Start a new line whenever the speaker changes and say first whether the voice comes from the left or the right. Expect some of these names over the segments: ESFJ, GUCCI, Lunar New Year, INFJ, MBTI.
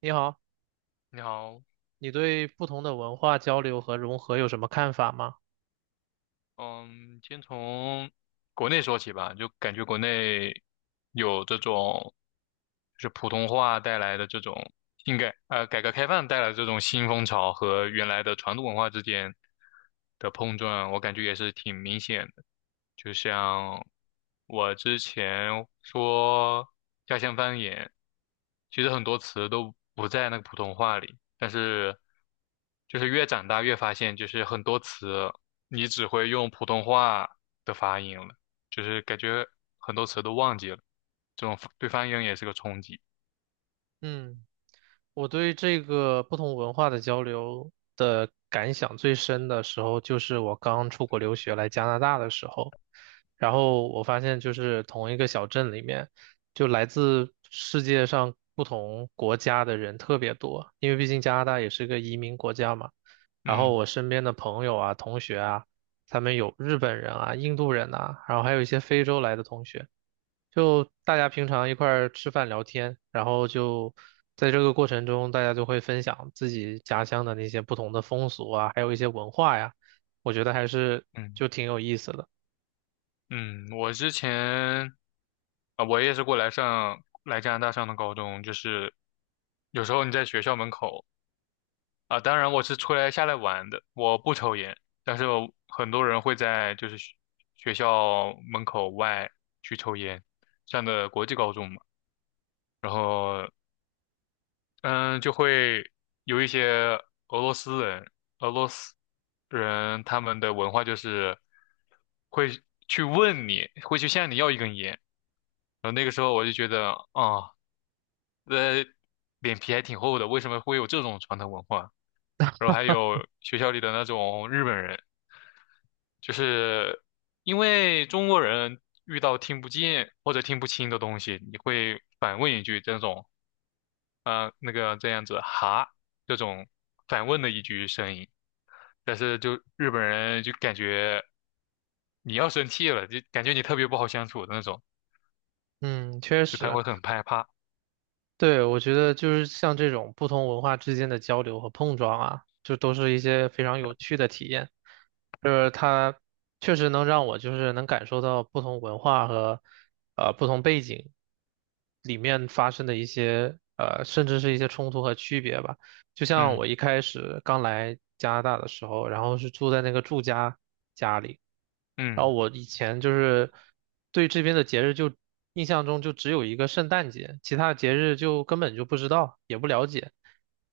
right: 你好，
left: 你好，
right: 你对不同的文化交流和融合有什么看法吗？
left: 嗯，先从国内说起吧，就感觉国内有这种，就是普通话带来的这种应该改革开放带来的这种新风潮和原来的传统文化之间的碰撞，我感觉也是挺明显的。就像我之前说家乡方言，其实很多词都不在那个普通话里，但是就是越长大越发现，就是很多词你只会用普通话的发音了，就是感觉很多词都忘记了，这种对方言也是个冲击。
right: 嗯，我对这个不同文化的交流的感想最深的时候，就是我刚出国留学来加拿大的时候，然后我发现就是同一个小镇里面，就来自世界上不同国家的人特别多，因为毕竟加拿大也是个移民国家嘛。然后
left: 嗯
right: 我身边的朋友啊、同学啊，他们有日本人啊、印度人呐，然后还有一些非洲来的同学。就大家平常一块儿吃饭聊天，然后就在这个过程中，大家就会分享自己家乡的那些不同的风俗啊，还有一些文化呀，我觉得还是
left: 嗯
right: 就挺有意思的。
left: 嗯。我之前啊，我也是过来上来加拿大上的高中，就是有时候你在学校门口。啊，当然我是出来下来玩的，我不抽烟，但是我很多人会在就是学校门口外去抽烟，上的国际高中嘛，然后嗯，就会有一些俄罗斯人，俄罗斯人他们的文化就是会去问你，会去向你要一根烟，然后那个时候我就觉得啊，呃，脸皮还挺厚的，为什么会有这种传统文化？然后还有学校里的那种日本人，就是因为中国人遇到听不见或者听不清的东西，你会反问一句这种，那个这样子哈这种反问的一句声音，但是就日本人就感觉你要生气了，就感觉你特别不好相处的那种，
right: 嗯，确
left: 就他
right: 实。
left: 会很害怕。
right: 对，我觉得就是像这种不同文化之间的交流和碰撞啊，就都是一些非常有趣的体验。就是它确实能让我就是能感受到不同文化和不同背景里面发生的一些甚至是一些冲突和区别吧。就像
left: 嗯
right: 我一开始刚来加拿大的时候，然后是住在那个住家家里，然
left: 嗯
right: 后我以前就是对这边的节日就印象中就只有一个圣诞节，其他节日就根本就不知道，也不了解，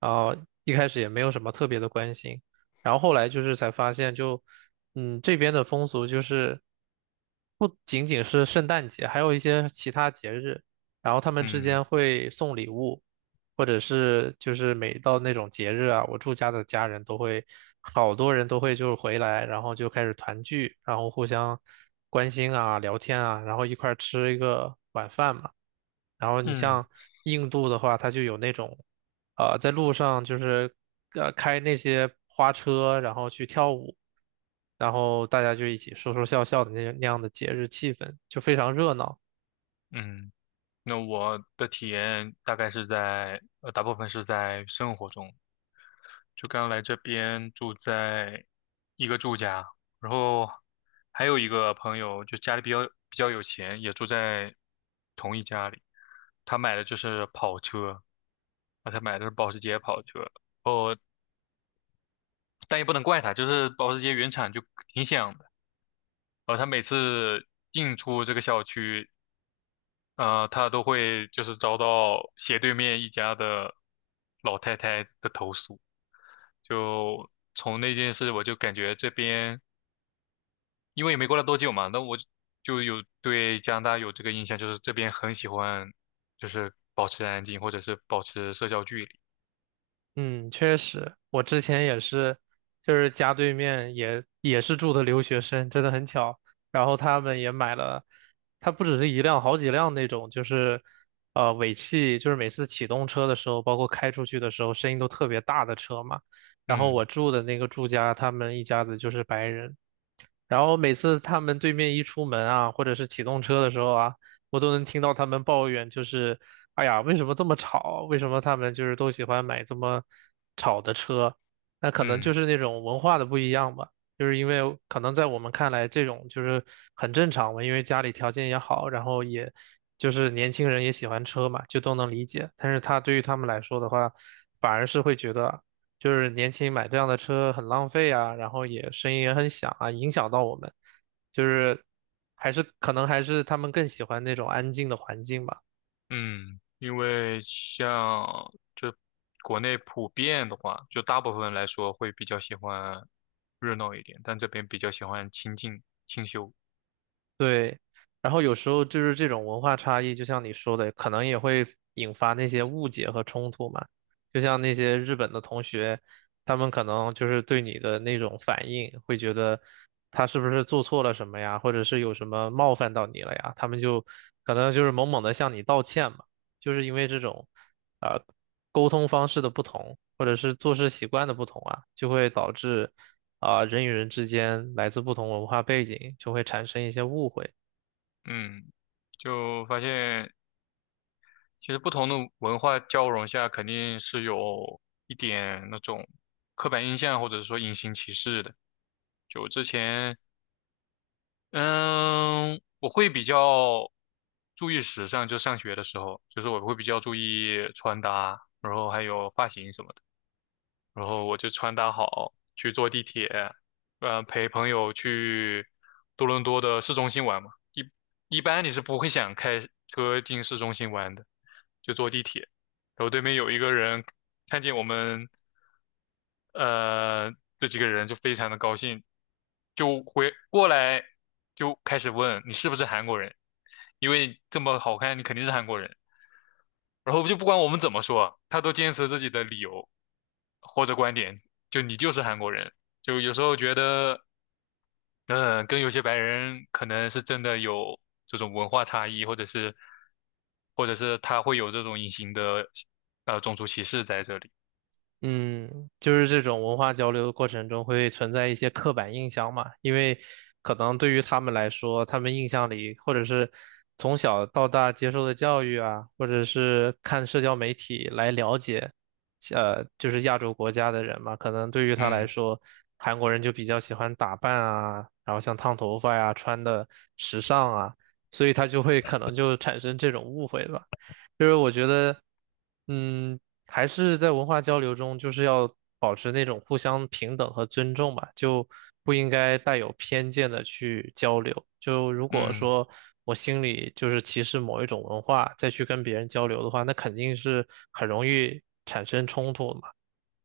right: 然后一开始也没有什么特别的关心，然后后来就是才发现就，这边的风俗就是不仅仅是圣诞节，还有一些其他节日。然后他们之间
left: 嗯
right: 会送礼物，或者是就是每到那种节日啊，我住家的家人都会，好多人都会就是回来，然后就开始团聚，然后互相关心啊、聊天啊，然后一块儿吃一个晚饭嘛。然后你
left: 嗯
right: 像印度的话，它就有那种，在路上就是开那些花车，然后去跳舞，然后大家就一起说说笑笑的那样的节日气氛，就非常热闹。
left: 嗯。那我的体验大概是在，大部分是在生活中。就刚来这边住在一个住家，然后还有一个朋友，就家里比较有钱，也住在同一家里。他买的就是跑车，啊，他买的是保时捷跑车。哦，但也不能怪他，就是保时捷原厂就挺响的。他每次进出这个小区，他都会就是遭到斜对面一家的老太太的投诉。就从那件事，我就感觉这边因为也没过了多久嘛，那我就有对加拿大有这个印象，就是这边很喜欢，就是保持安静或者是保持社交距离。
right: 嗯，确实，我之前也是，就是家对面也是住的留学生，真的很巧。然后他们也买了，他不只是一辆，好几辆那种，就是尾气，就是每次启动车的时候，包括开出去的时候，声音都特别大的车嘛。然后我
left: 嗯
right: 住的那个住家，他们一家子就是白人，然后每次他们对面一出门啊，或者是启动车的时候啊，我都能听到他们抱怨，就是哎呀，为什么这么吵？为什么他们就是都喜欢买这么吵的车？那可能就
left: 嗯
right: 是那种文化的不一样吧。就是因为可能在我们看来，这种就是很正常嘛，因为家里条件也好，然后也就是年轻人也喜欢车嘛，就都能理解。但是他对于他们来说的话，反而是会觉得。就是年轻买这样的车很浪费啊，然后也声音也很响啊，影响到我们，就是还是可能还是他们更喜欢那种安静的环境吧。
left: 嗯。因为像就国内普遍的话，就大部分来说会比较喜欢热闹一点，但这边比较喜欢清静清修。
right: 对，然后有时候就是这种文化差异，就像你说的，可能也会引发那些误解和冲突嘛。就像那些日本的同学，他们可能就是对你的那种反应，会觉得他是不是做错了什么呀，或者是有什么冒犯到你了呀，他们就可能就是猛猛的向你道歉嘛。就是因为这种，啊沟通方式的不同，或者是做事习惯的不同啊，就会导致。人与人之间来自不同文化背景就会产生一些误会，
left: 嗯，就发现其实不同的文化交融下，肯定是有一点那种刻板印象或者说隐形歧视的。就之前，嗯，我会比较注意时尚，就上学的时候，就是我会比较注意穿搭，然后还有发型什么的。然后我就穿搭好去坐地铁，陪朋友去多伦多的市中心玩嘛。一般你是不会想开车进市中心玩的，就坐地铁。然后对面有一个人看见我们，呃，这几个人就非常的高兴，就回过来就开始问你是不是韩国人，因为这么好看，你肯定是韩国人。然后就不管我们怎么说，他都坚持自己的理由或者观点，就你就是韩国人。就有时候觉得，嗯，跟有些白人可能是真的有这种文化差异，或者是，或者是他会有这种隐形的，种族歧视在这里。
right: 嗯，就是这种文化交流的过程中会存在一些刻板印象嘛，因为可能对于他们来说，他们印象里或者是从小到大接受的教育啊，或者是看社交媒体来了解，就是亚洲国家的人嘛，可能对于他来
left: 嗯
right: 说，韩国人就比较喜欢打扮啊，然后像烫头发呀、穿的时尚啊，所以他就会可能就产生这种误会吧。就是我觉得，嗯。还是在文化交流中，就是要保持那种互相平等和尊重吧，就不应该带有偏见的去交流。就如果
left: 嗯
right: 说我心里就是歧视某一种文化，再去跟别人交流的话，那肯定是很容易产生冲突的嘛。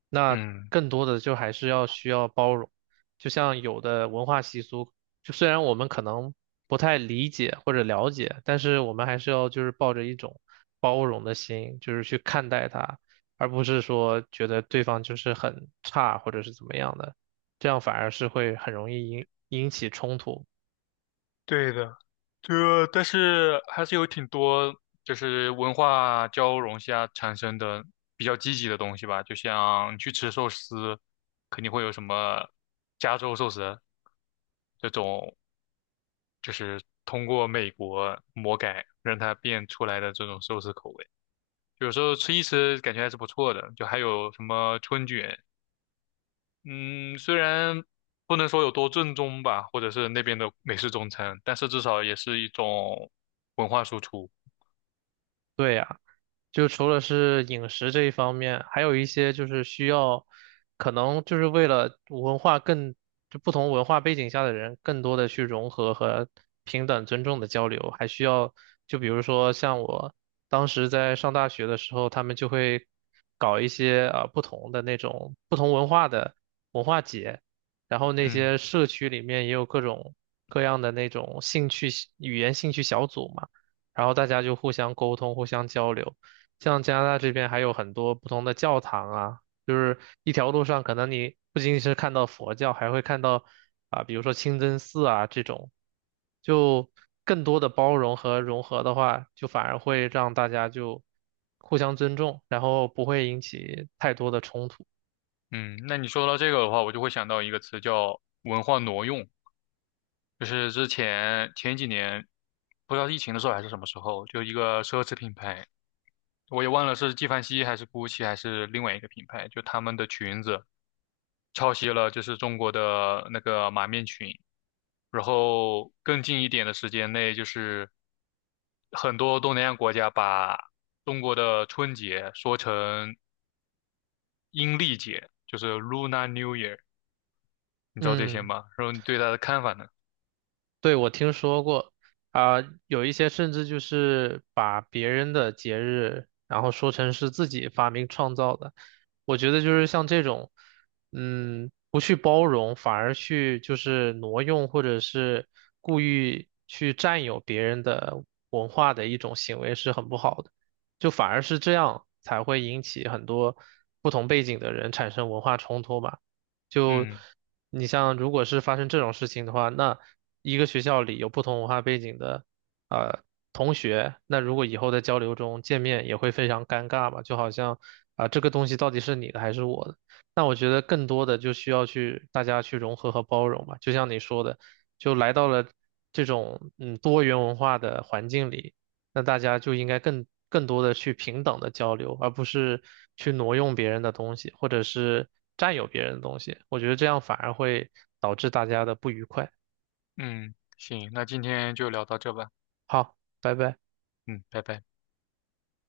right: 那
left: 嗯。
right: 更多的就还是要需要包容，就像有的文化习俗，就虽然我们可能不太理解或者了解，但是我们还是要就是抱着一种包容的心，就是去看待它。而不是说觉得对方就是很差或者是怎么样的，这样反而是会很容易引起冲突。
left: 对的，这但是还是有挺多就是文化交融下产生的比较积极的东西吧，就像你去吃寿司，肯定会有什么加州寿司这种，就是通过美国魔改让它变出来的这种寿司口味，有时候吃一吃感觉还是不错的，就还有什么春卷。嗯，虽然不能说有多正宗吧，或者是那边的美式中餐，但是至少也是一种文化输出。
right: 对呀。就除了是饮食这一方面，还有一些就是需要，可能就是为了文化更，就不同文化背景下的人更多的去融合和平等尊重的交流，还需要，就比如说像我当时在上大学的时候，他们就会搞一些不同的那种不同文化的文化节，然后那
left: 嗯
right: 些社区里面也有各种各样的那种兴趣语言兴趣小组嘛，然后大家就互相沟通，互相交流。像加拿大这边还有很多不同的教堂啊，就是一条路上可能你不仅仅是看到佛教，还会看到啊，比如说清真寺啊这种，就更多的包容和融合的话，就反而会让大家就互相尊重，然后不会引起太多的冲突。
left: 嗯，那你说到这个的话，我就会想到一个词叫文化挪用，就是之前前几年，不知道是疫情的时候还是什么时候，就一个奢侈品牌，我也忘了是纪梵希还是 GUCCI 还是另外一个品牌，就他们的裙子。抄袭了就是中国的那个马面裙，然后更近一点的时间内，就是很多东南亚国家把中国的春节说成阴历节，就是 Lunar New Year，你知道这些
right: 嗯。
left: 吗？然后你对它的看法呢？
right: 对，我听说过，啊、有一些甚至就是把别人的节日，然后说成是自己发明创造的。我觉得就是像这种，不去包容，反而去就是挪用或者是故意去占有别人的文化的一种行为是很不好的。就反而是这样才会引起很多不同背景的人产生文化冲突吧。就
left: 嗯
right: 你像，如果是发生这种事情的话，那一个学校里有不同文化背景的呃同学，那如果以后在交流中见面也会非常尴尬嘛，就好像这个东西到底是你的还是我的？那我觉得更多的就需要去大家去融合和包容嘛，就像你说的，就来到了这种多元文化的环境里。那大家就应该更多的去平等的交流，而不是去挪用别人的东西，或者是占有别人的东西。我觉得这样反而会导致大家的不愉快。
left: 嗯，行，那今天就聊到这吧，
right: 好，拜拜。
left: 嗯，拜拜。